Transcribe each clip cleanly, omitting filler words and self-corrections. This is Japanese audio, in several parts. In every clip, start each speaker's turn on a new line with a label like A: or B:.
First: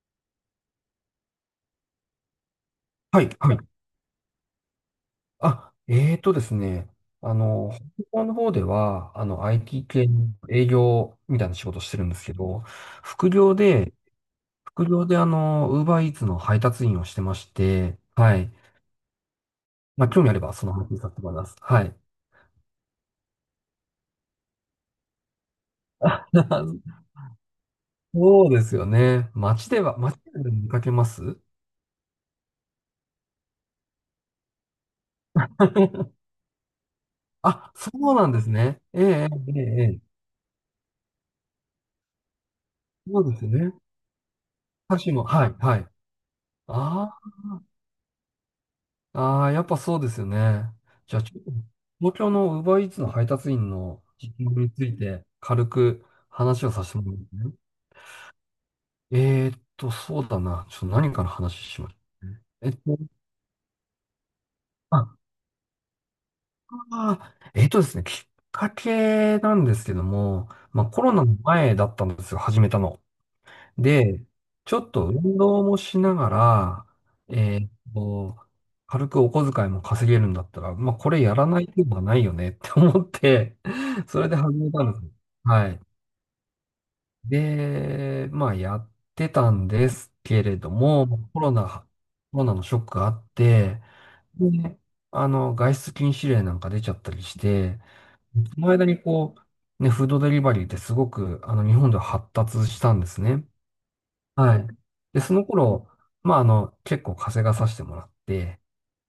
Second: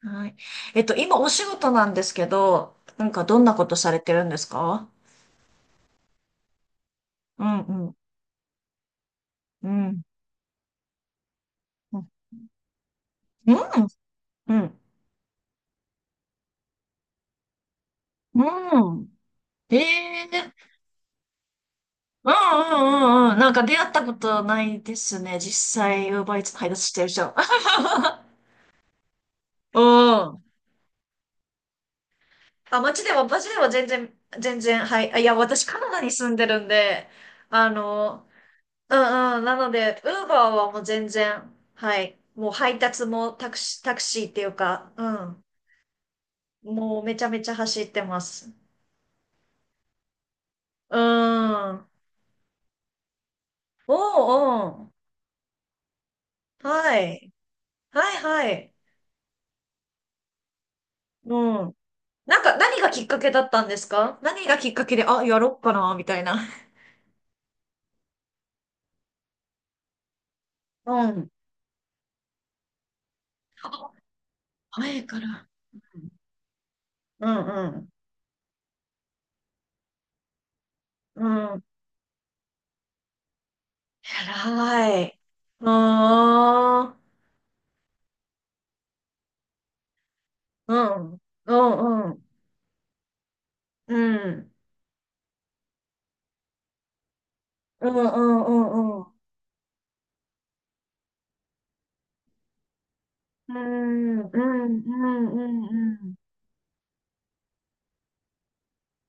A: はい。今お仕事なんですけど、なんか
B: はい、
A: どんな
B: はい。
A: ことされてるんですか？
B: あ、えーとですね、あ
A: うん
B: の、
A: うん。
B: 北欧の方では、
A: う
B: IT
A: ん。
B: 系の営業みたいな仕事して
A: う
B: る
A: ん。
B: んですけど、副業で、
A: うん。
B: 副業でウーバーイーツの配達員をしてまして、はい。
A: うん。え
B: まあ、興
A: え
B: 味あれば、
A: ー。
B: その話させてもらいます。はい。
A: うんうんうんうん。なんか出会ったことないですね。実際、ウーバーイーツ配達してる 人。
B: そうですよね。
A: う
B: 街
A: ん。
B: で見かけます。
A: あ、街では全然、はい。いや、私カナダ に住んでるんで、あ
B: あ、そう
A: の、
B: なんですね。
A: う
B: えええ
A: んうん。な
B: え
A: の
B: ええ。え
A: で、
B: え、
A: ウーバーはもう全然、はい。もう配達
B: そう
A: も
B: ですね。
A: タクシーっていうか、う
B: 私も、
A: ん。
B: はい、はい。
A: もうめ
B: あ
A: ちゃめちゃ走ってます。
B: ああ、やっぱそうですよね。
A: う
B: じゃあ、ちょっと、
A: ーん。
B: 東京の Uber Eats の配達員
A: お
B: の実情に
A: うお
B: つ
A: う。
B: いて軽く話をさせ
A: は
B: てもらいま
A: い。
B: すね。
A: はいはい。
B: そうだな。ちょっと何から
A: う
B: 話
A: ん。
B: しましょう
A: な
B: ね。
A: んか
B: えっ
A: 何が
B: と、
A: きっかけだったんですか？何がきっかけで、
B: あ、
A: あ、やろっかな、みたいな？
B: あーえっとですね、きっかけなんですけども、まあコ
A: う
B: ロナ
A: ん。
B: の前だったんですよ、始めたの。
A: あ
B: で、ちょっ
A: 前
B: と
A: か
B: 運
A: ら。
B: 動もしながら、
A: うん
B: えーっ
A: う
B: と、軽くお小遣いも稼げるんだったら、まあ、これやら
A: ん。う
B: な
A: ん。
B: い手はないよね って思って、それで始めた
A: 偉
B: の。
A: い。う
B: はい。
A: ーん。
B: で、まあ、やってたんですけれど
A: うん。
B: も、
A: うんうん。
B: コロナのショックがあって、
A: うん。
B: で、外出禁止令なんか出ちゃったりして、
A: うんうんう
B: その間
A: んう
B: に
A: ん。
B: こう、ね、フードデリバリーってすごく、日本では発達したんですね。
A: うんうんう
B: はい。で、
A: ん
B: そ
A: う
B: の頃、
A: んうん。
B: まあ、結構風がさしてもらって、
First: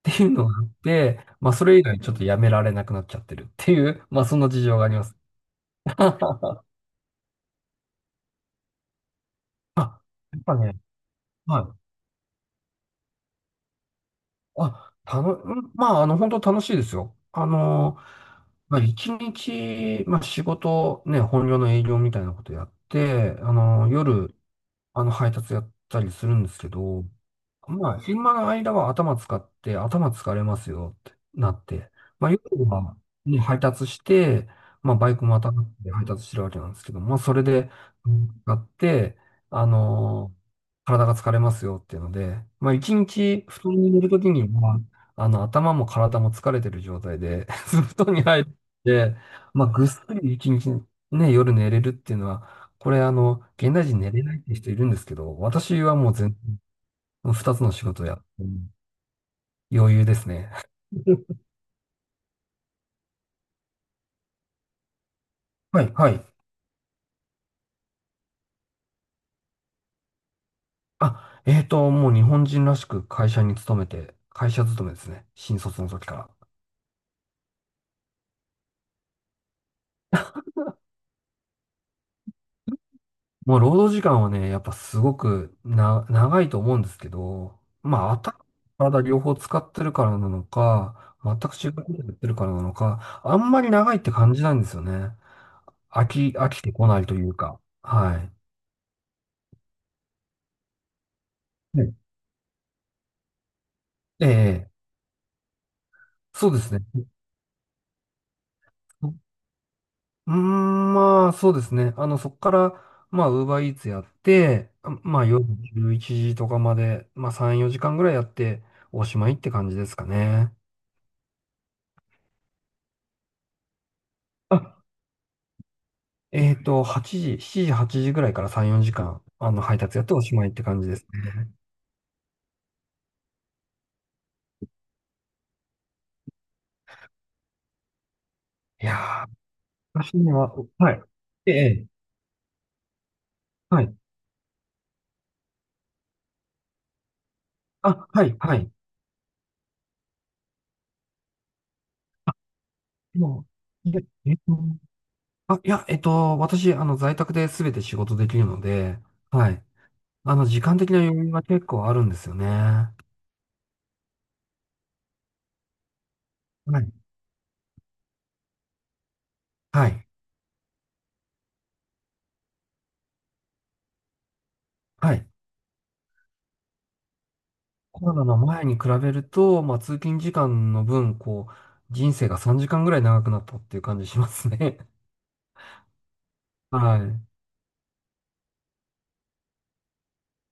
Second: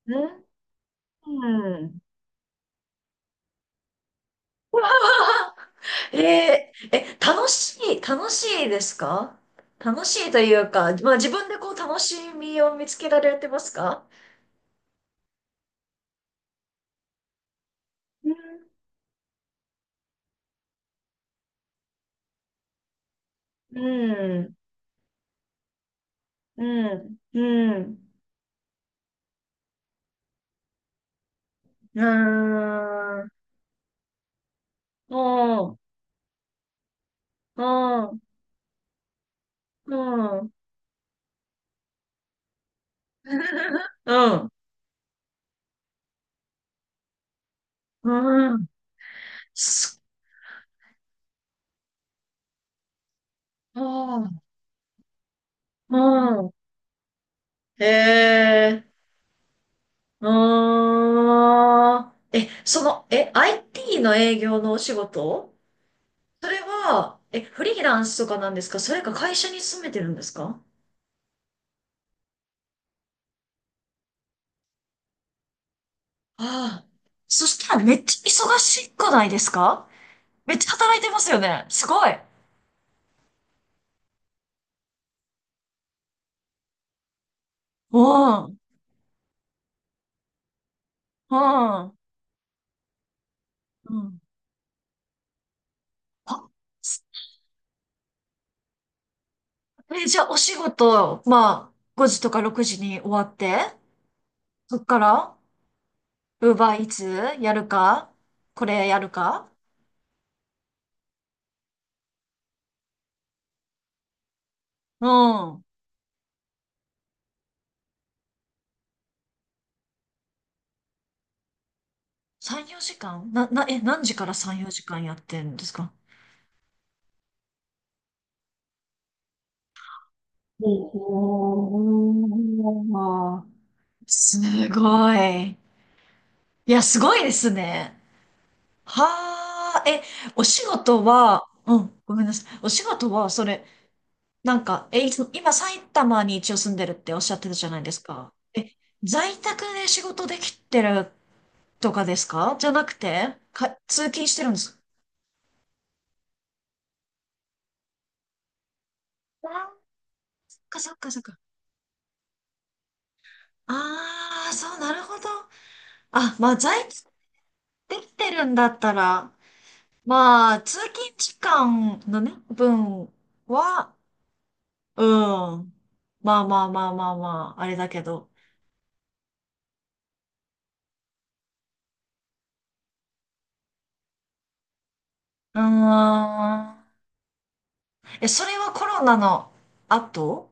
B: っていうのがあって、
A: う
B: まあ、そ
A: ん。
B: れ
A: う
B: 以
A: ん。
B: 来ちょっとやめられなくなっちゃってるっていう、まあ、そんな事情があります。
A: 楽しいですか？
B: あ、
A: 楽しいと
B: やっ
A: い
B: ぱ
A: う
B: ね、
A: か、まあ自分で
B: は
A: こう
B: い。
A: 楽しみを見つけられてますか？
B: うん、まあ、本当楽しいですよ。
A: うん、
B: まあ、一日、まあ、仕事、ね、本業の営業みたいなことやって、
A: う
B: 夜、
A: ん、
B: 配達やったりするんです
A: う
B: けど、
A: ん、う
B: まあ、
A: ん、
B: 昼間の間は頭使って、頭疲れますよってなって、
A: う
B: まあ、夜は、
A: ーん、
B: ね、配達して、まあ、バ
A: う
B: イクまたがっ
A: ん、
B: て配達してるわけなんですけど、まあ、それで、うん使って、あ
A: う
B: の
A: ん、
B: ー
A: うん、
B: 体が疲れますよっていうので、まあ、一日布団に寝るときに は、頭も体も疲れてる状態で、布
A: う
B: 団に入っ
A: ん、うん
B: て、まあ、ぐっ
A: す
B: すり一日、ね、夜寝れるっていうのは、これ、現
A: う
B: 代人寝れない
A: ん、
B: って人いるんですけど、私は
A: う
B: もう全
A: ん、
B: 然二つの仕
A: へ
B: 事をやって、
A: え、
B: 余裕ですね。
A: う ーん、え、その、え、IT の営業のお仕事？
B: はい、はい。
A: それは、フリーランスとかなんですか？それか会社に勤めてるんですか？
B: もう日本人らしく会社に勤めて、会社勤めですね。新卒の時から。
A: ああ。そしたらめっちゃ忙しくないですか？めっちゃ働いてますよね。すごい。
B: もう労働時間はね、やっぱすごくな、長いと思うんですけど、
A: う
B: まあ、頭、
A: ん。う
B: 体両方使ってるからなのか、全く違うこと
A: ん。
B: やってるからなのか、あんまり
A: う
B: 長いって
A: ん。
B: 感じないんですよね。
A: あ、
B: 飽きてこないというか。は
A: じゃあお仕事、まあ、
B: い。ね
A: 5時とか6時に終わって、
B: ええ、
A: そっから、
B: そ
A: ウ
B: う
A: ー
B: で
A: バ
B: す
A: ー
B: ね。
A: イーツやるか、これやるか？
B: うーん、まあ、そうですね。そこから、まあ、ウーバーイーツやって、あ
A: う
B: まあ、夜
A: ん。
B: 11時とかまで、まあ、3、4時間ぐらいやって、おしまいって感じですかね。
A: 3、4時間な、な、え、何時から3、
B: あ、
A: 4時間やってんですか？
B: 8時、7時、8時ぐらいから3、4時間、配達やっておしまいって感じですね。
A: おー、すごい。いや、すごいですね。
B: いやー、
A: はあ、
B: 私に
A: お
B: は、
A: 仕
B: はい。
A: 事は、
B: ええ
A: う
B: え、
A: ん、ごめんなさい。お仕事は、それ、
B: はい。
A: なんか、え、いつ今、埼玉に一応住んでるっておっしゃってたじゃないです
B: あ、は
A: か。
B: い、はい。
A: 在宅で仕事できてるとかですか？じゃなくて、
B: も
A: か、
B: う、いや
A: 通勤
B: え
A: し
B: っ
A: てるん
B: と、
A: です。
B: あ、いや、私、在宅で全て仕事できるので、
A: あー、
B: はい。
A: そ
B: 時
A: っ
B: 間
A: か
B: 的
A: そっ
B: な
A: か
B: 余
A: そっ
B: 裕
A: か。
B: が結構あるんですよね。は
A: ああ、そう、なるほど。あ、まあ、在
B: い。
A: 宅できてるんだったら、
B: はい。
A: まあ、通勤時間のね、分は、う
B: はい。
A: ん。まあまあまあまあまあ、あれだけ
B: コロナ
A: ど。
B: の前に比べると、まあ、通勤時間の分、こう、人生が3時間ぐらい長くなったっていう感じしますね。
A: うー ん。
B: はい。
A: それはコロナの後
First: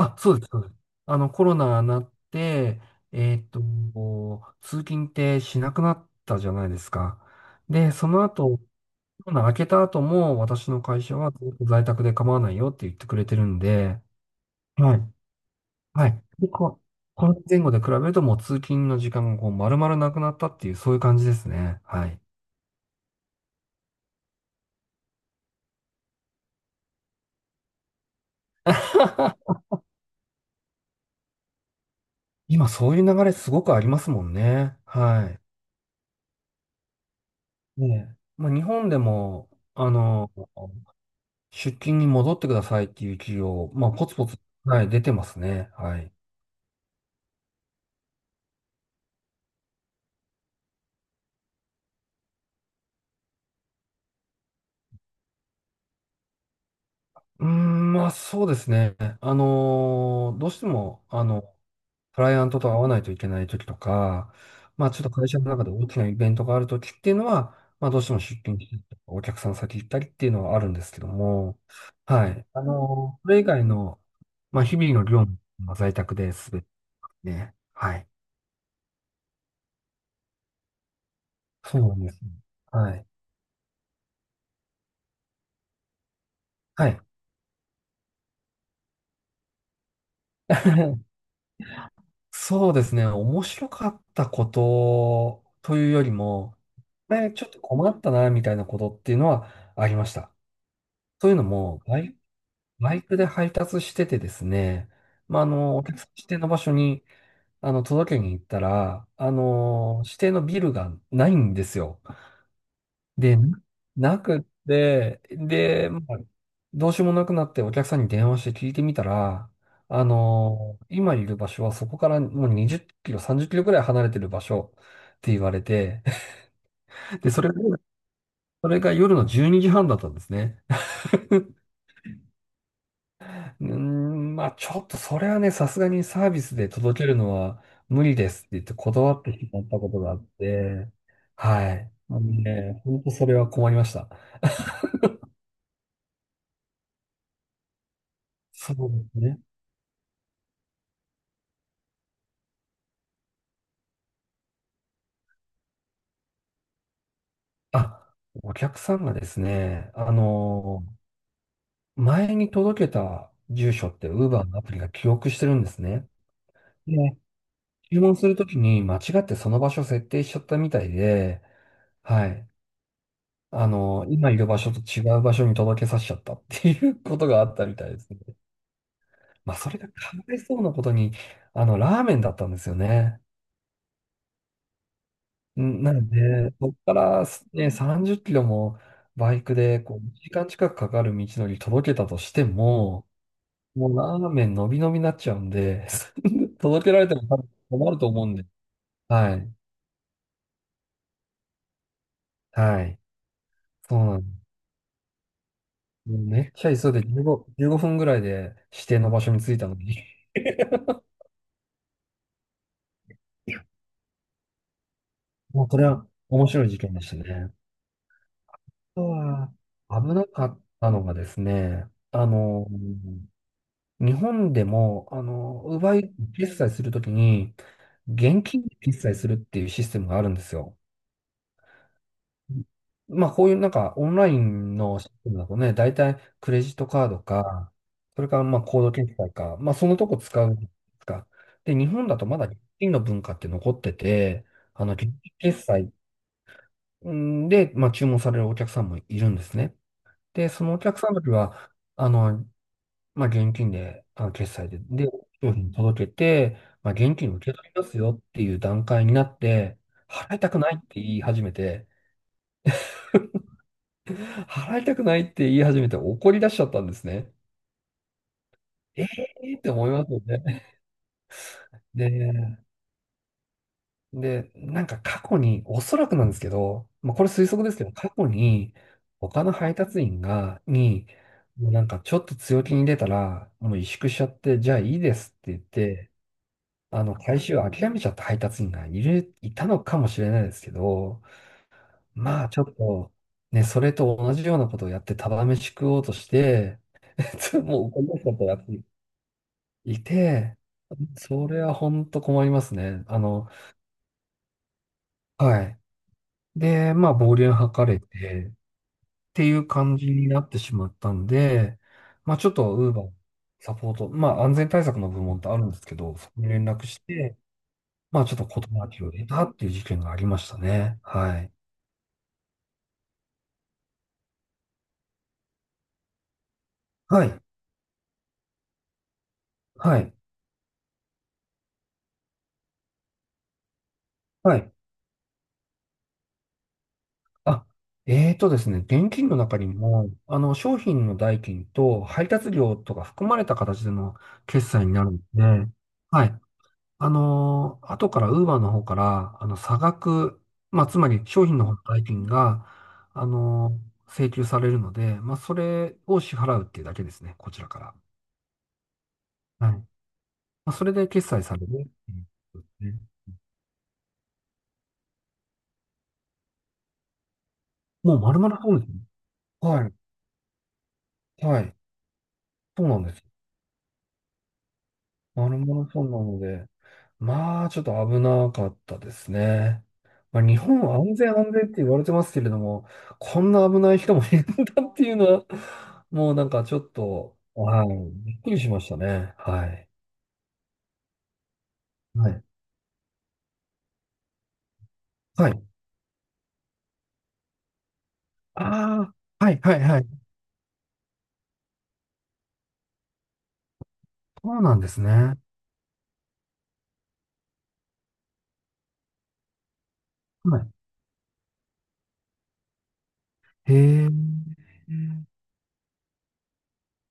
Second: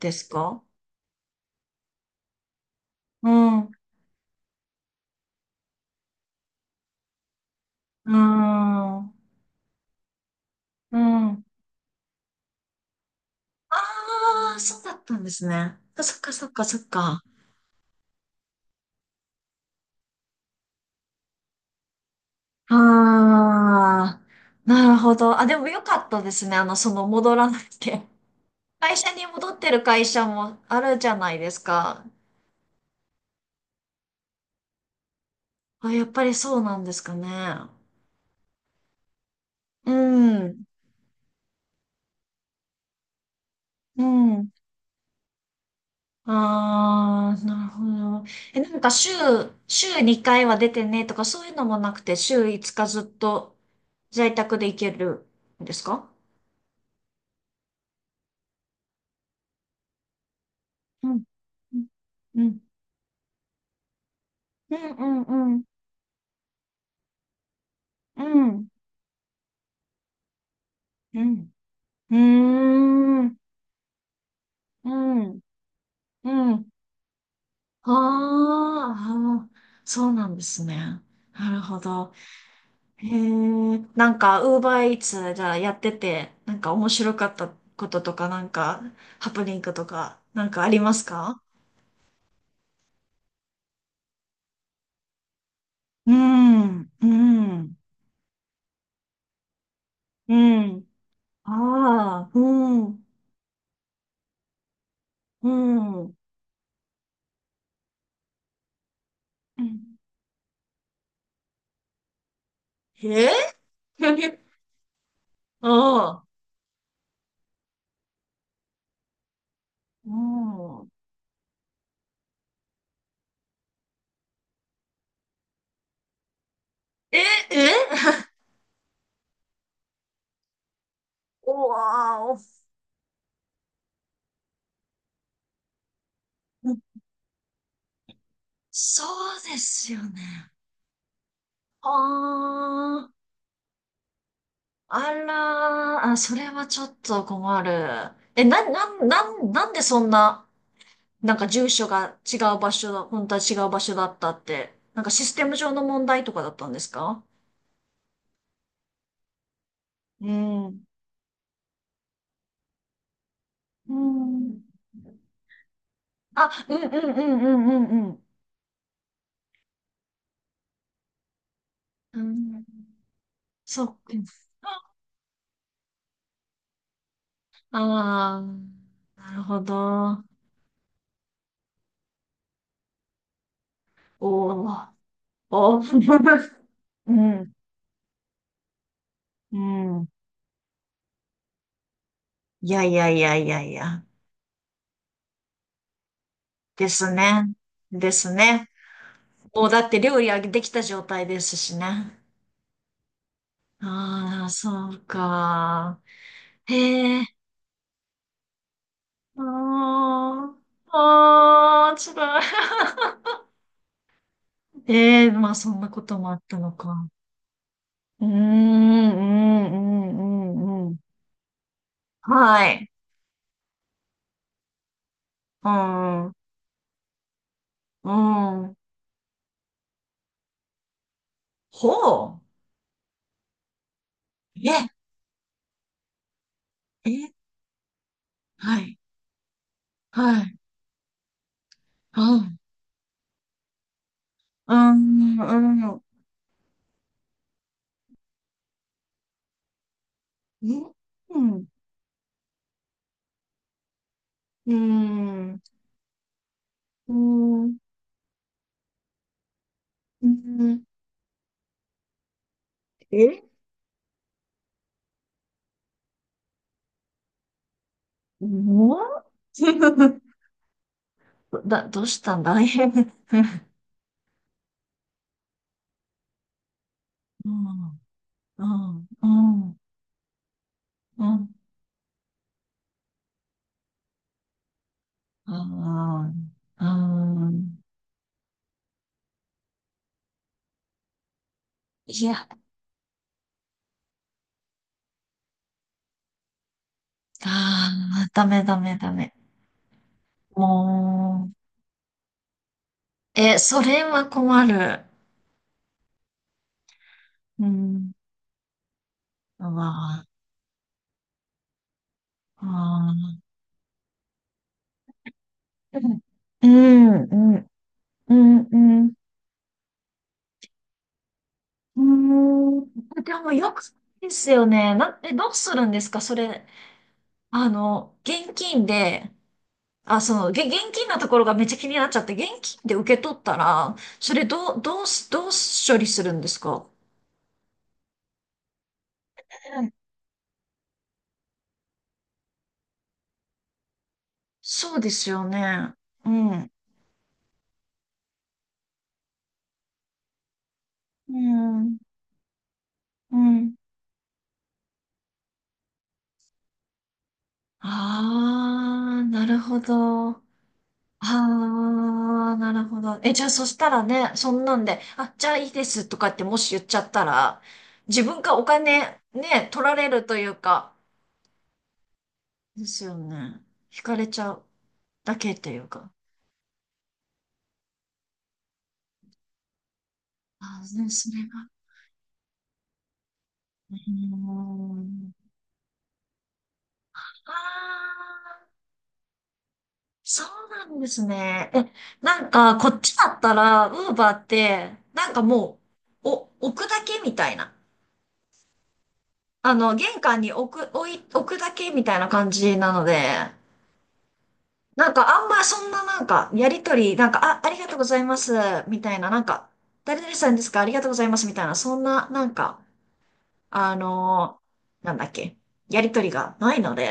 A: です
B: そうです、そ
A: か？
B: うです。コロナになって、
A: う
B: えーっ
A: ん。
B: と、
A: う
B: 通勤ってしなくなったじゃないですか。で、そ
A: ー
B: の後、
A: ん。
B: コロナ明けた後も、私の
A: う
B: 会社はず
A: ん。
B: っと在宅で構わないよって言ってくれてるんで、
A: ああ、そうだ
B: は
A: っ
B: い。
A: たんですね。
B: は
A: そっ
B: い。
A: かそ
B: で、
A: っかそっ
B: こ
A: か。
B: この前後で比べるともう通勤の時間がこう丸々なくなったっていう、そういう感じですね。はい。
A: ああ、なるほど。あ、でもよかったですね。その戻らなくて。会社に戻ってる会社もあるじゃないですか。
B: 今そういう流れすごくありますもんね。は
A: あ、やっぱりそうなんですかね。
B: い。ねえ。まあ日本でも、
A: う
B: あの、
A: ん。
B: 出勤に戻ってくださいっていう企業、まあ
A: う
B: ポツポツ、
A: ん。
B: はい、出てますね。はい。
A: ああ、なるほど。なんか週2回は出てねとかそういうのもなくて、週5日ずっと在宅で行けるんですか？
B: うーん、まあそうですね。どうしても、
A: うんうん
B: クライア
A: う
B: ント
A: ん。
B: と会わないといけない時とか、
A: う
B: ま
A: ん
B: あちょっと会
A: う
B: 社の
A: んう
B: 中
A: ん。
B: で大きなイベントがある時っていうのは、まあどうしても
A: う
B: 出勤
A: ん。
B: したりとか、お客さん先行ったりっていうのはあるんですけど
A: うん。
B: も、
A: う
B: はい。
A: ー
B: そ
A: ん。
B: れ以外の、まあ日
A: う
B: 々の業務
A: ん。
B: は在宅で
A: う
B: すべて
A: ん。
B: ね。
A: あ
B: はい。
A: ー、あー、そうなんですね。なるほ
B: そうなんで
A: ど。
B: すね。はい。
A: へえ、なんか、ウーバーイーツじゃあやってて、なんか
B: は
A: 面
B: い。
A: 白かったこととか、なんか、ハプニングとか、なんかあります か？
B: そうですね。面白かったことというより
A: う
B: も、
A: ん、う
B: これちょっと
A: ん、
B: 困ったな、みたいなことっていうのはありました。
A: うん。
B: というの
A: あ
B: も、
A: あ、うん、
B: バイ
A: う
B: クで配達しててですね、まあ、お客
A: ん。
B: さん
A: う
B: 指定の場所に、届けに行ったら、
A: ん、
B: 指定のビルがないんですよ。
A: え
B: で、な くって、で、まあ、
A: ああ、
B: どうしようもなくなってお客さんに電話して聞いてみたら、
A: うん。
B: 今いる場所はそこからもう20キロ、30キロくらい離れてる場所って言われて、
A: え、
B: で、
A: え、
B: それが夜の12時半だったんですね。
A: お わーお、
B: うーん、まあちょっとそれはね、さすがにサービスで届けるのは無理ですって言って
A: そ
B: 断って
A: う
B: し
A: で
B: まったこ
A: す
B: と
A: よ
B: があっ
A: ね。
B: て、はい。あの
A: あ
B: ね、本当
A: あ。
B: それは困りました。
A: あらー、あ、それはちょっと困る。え、な、
B: そう
A: な、
B: です
A: な、
B: ね。
A: なんでそんな、なんか住所が違う場所だ、本当は違う場所だったって、なんかシステム上の問題とかだったんですか？
B: あ、お客さんがですね、
A: うん。
B: 前に届けた住所
A: う
B: って Uber のア
A: ん。
B: プリが記憶してるんですね。
A: あ、うんう
B: で、
A: んうんうんう
B: 注
A: んう
B: 文
A: ん。
B: するときに間違ってその場所設定しちゃったみたいで、
A: う
B: はい。
A: ん、そっか。
B: 今いる場所と違う場所に届けさせちゃったっていうことがあったみたいですね。
A: ああ、なる
B: まあ、
A: ほ
B: それがか
A: ど。
B: わいそうなことに、ラーメンだったんですよね。
A: おー、おー。
B: なので、そこから ね、30キロもバイク
A: う
B: で
A: ん。
B: こ
A: う
B: う
A: ん。
B: 1時間近くかかる道のり届けたとして
A: いやい
B: も、
A: やいやいやい
B: もう
A: や。
B: ラーメンのびのびになっちゃうんで、届
A: で
B: けられ
A: す
B: ても多
A: ね。
B: 分困ると
A: で
B: 思う
A: す
B: んで。
A: ね。
B: はい。
A: もうだって料理はできた状態ですしね。
B: はい。そうなんで
A: あ
B: す。
A: あ、そうか。
B: もうめっちゃ急いで
A: へえ、
B: 15、15分ぐらいで指定の場所に着いたのに、
A: ああ、ああ、辛い。ええ、まあ
B: もう
A: そ
B: こ
A: ん
B: れ
A: なこ
B: は
A: ともあっ
B: 面
A: た
B: 白い
A: の
B: 事件で
A: か。
B: したね。
A: うーん、う
B: あとは、危
A: ん、う
B: なかっ
A: ん、うん。う
B: た
A: ん、
B: のがですね、あ
A: は
B: の、
A: い。
B: 日本でも、
A: う
B: 奪い
A: ん、うん。
B: 決済するときに、現金で決済するっていうシステムがあるんですよ。
A: ほう。
B: まあ、こういうなんか、オンライン
A: え、
B: のシステムだとね、大体クレジットカー
A: え、
B: ドか、それからまあ、
A: は
B: コード
A: い、
B: 決済か、まあ、そのとこ
A: は
B: 使
A: い。
B: うか。で、日本だと
A: う
B: まだ
A: ん、
B: 現金の文化って残ってて、
A: う
B: 現金
A: ん、う
B: 決済
A: ん、
B: うんで、まあ、注文されるお客さんもいるんですね。で、そ
A: う
B: のお
A: ん、
B: 客さんの時
A: うん、
B: は、あの、まあ、現金で、決済
A: う
B: で、商
A: ん、
B: 品届けて、まあ、
A: う
B: 現金を受け取り
A: ん、
B: ますよっていう段階になって、
A: う
B: 払いたくないっ
A: ん、
B: て言い始めて、
A: え
B: 払いたくないって言い始めて怒り出しちゃったんですね。
A: も
B: え
A: う
B: えーって思いますよ ね。
A: どうしたん
B: で、
A: だい？
B: なんか過去に、おそらくなんですけど、まあ、これ推
A: う
B: 測ですけど、
A: ん、
B: 過去
A: う
B: に、
A: ん、
B: 他の
A: う
B: 配
A: ん、
B: 達員に、
A: うん、
B: もうなんかちょっと強気に出たら、もう萎縮しちゃって、じゃあいいですって
A: う
B: 言って、
A: ん、う
B: 回収を
A: ん。
B: 諦めちゃった配達員がいたのかもしれないですけど、
A: い
B: ま
A: や、
B: あちょっと、ね、それと同じようなことをやってただ飯食おうとして、もう
A: あ
B: 怒り出し
A: あ、
B: ちゃった
A: ダ
B: や
A: メダ
B: つ
A: メダメ。
B: いて、
A: も
B: それは本当困りますね。
A: う、それは困る。
B: はい。で、まあ、暴言
A: う
B: 吐かれ
A: ん、
B: て、ってい
A: う
B: う感じ
A: わ
B: になってしまったんで、まあ、ちょっと、ウーバー
A: あ、
B: サポート、まあ、安全対策の部門ってあるんですけ
A: う
B: ど、
A: ん、
B: そこに連
A: う
B: 絡し
A: ん、
B: て、
A: うん、
B: まあ、ち
A: う
B: ょっと
A: ん、
B: 事な
A: う
B: きを
A: ん。
B: 得たっていう事件がありましたね。はい。
A: うん。でもよくですよね。どうするんですか、それ、
B: はい、
A: 現金で、
B: はい、
A: あ、そう、現金のところがめっちゃ気になっちゃって、現金で受け取ったら、それ
B: はい。
A: どう処理するんですか？
B: あ、えーとですね、現金の中に
A: うん、
B: も、商品の代金と配達料とか含まれた形での決済に
A: そう
B: な
A: で
B: るん
A: す
B: で、
A: よね。
B: は
A: う
B: い。
A: ん。
B: 後から、ウーバーの方から、差額、まあ、つまり
A: う
B: 商品の方の
A: ん。
B: 代金が、
A: うん。
B: 請求されるので、まあ、それを支払うっていうだけですね、こちらから。
A: ああ、なる
B: はい。
A: ほ
B: ま
A: ど。あ
B: あ、それで決済されるっていう
A: あ、
B: ことで
A: な
B: す
A: る
B: ね。
A: ほど。じゃあそしたらね、そんなんで、あ、じゃあいいですとかってもし言っちゃったら、
B: もう
A: 自
B: 丸
A: 分が
B: 々
A: お
B: そうですね。
A: 金ね、取
B: はい、
A: られるというか、
B: はい。そ
A: で
B: うな
A: す
B: んで
A: よ
B: す。
A: ね。引かれちゃうだけ
B: 丸
A: という
B: 々そう
A: か。
B: なので、まあ、ちょっと危なかったですね。まあ、日本
A: あ
B: は
A: あ、ね、
B: 安全
A: それ
B: 安全っ
A: が。
B: て言われてますけれども、こんな危な
A: うー
B: い人もいるんだっていうのは、
A: ん。
B: もうなんかちょっと、はい、
A: あ
B: びっく
A: あ、
B: りしましたね。はい。
A: そうなんですね。
B: は
A: な
B: い。
A: んか、こっちだったら、ウーバーって、なんか
B: はい。
A: もう、置くだけみたいな。
B: ああ、はい、はい、はい。
A: 玄関に置くだけみたいな感じなので、
B: そうなんです
A: なんか、
B: ね。
A: あんまそんななんか、やりとり、なんか、あ、ありがとうございます、みたいな、なんか、誰々さんで
B: は
A: すか？ありがとうございます、みたいな、そんな、なんか、
B: い。へえ、
A: なんだっけ、やりとりがないので、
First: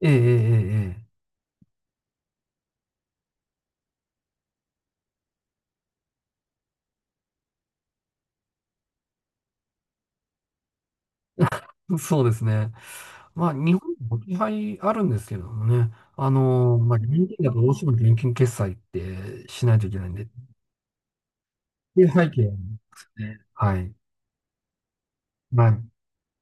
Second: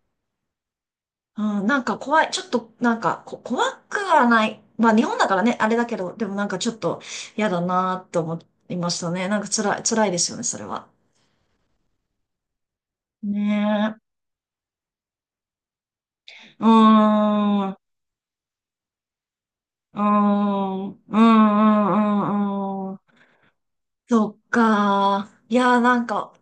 B: ええ、ええ、
A: うん、なんか怖い。ちょっと、なんか、怖くはない。まあ、日本だからね、あれだけど、でもなんかちょっと嫌だなと思いましたね。なんか辛いですよね、それは。
B: ええ。そうですね。まあ、日本
A: ね
B: も置き配あるんですけれどもね。
A: え。うー
B: まあ、現金だと
A: ん、
B: どう
A: う
B: しても現金決済ってしないといけ
A: ー
B: ないんで、
A: ん、うーん、うー
B: っていう背景なんで
A: ん、うー
B: す
A: ん。
B: ね。はい。
A: そっか。い
B: は
A: やー、
B: い。
A: なんか、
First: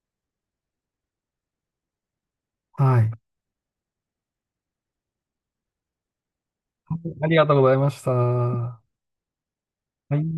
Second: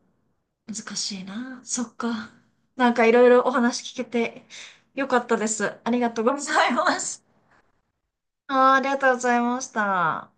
A: 難しいな。そっか。なん
B: は
A: か
B: い。
A: いろいろお話聞けてよかったです。ありがとうございます。
B: ありがとうございました。
A: あー、あ
B: は
A: りがとうございまし
B: い。
A: た。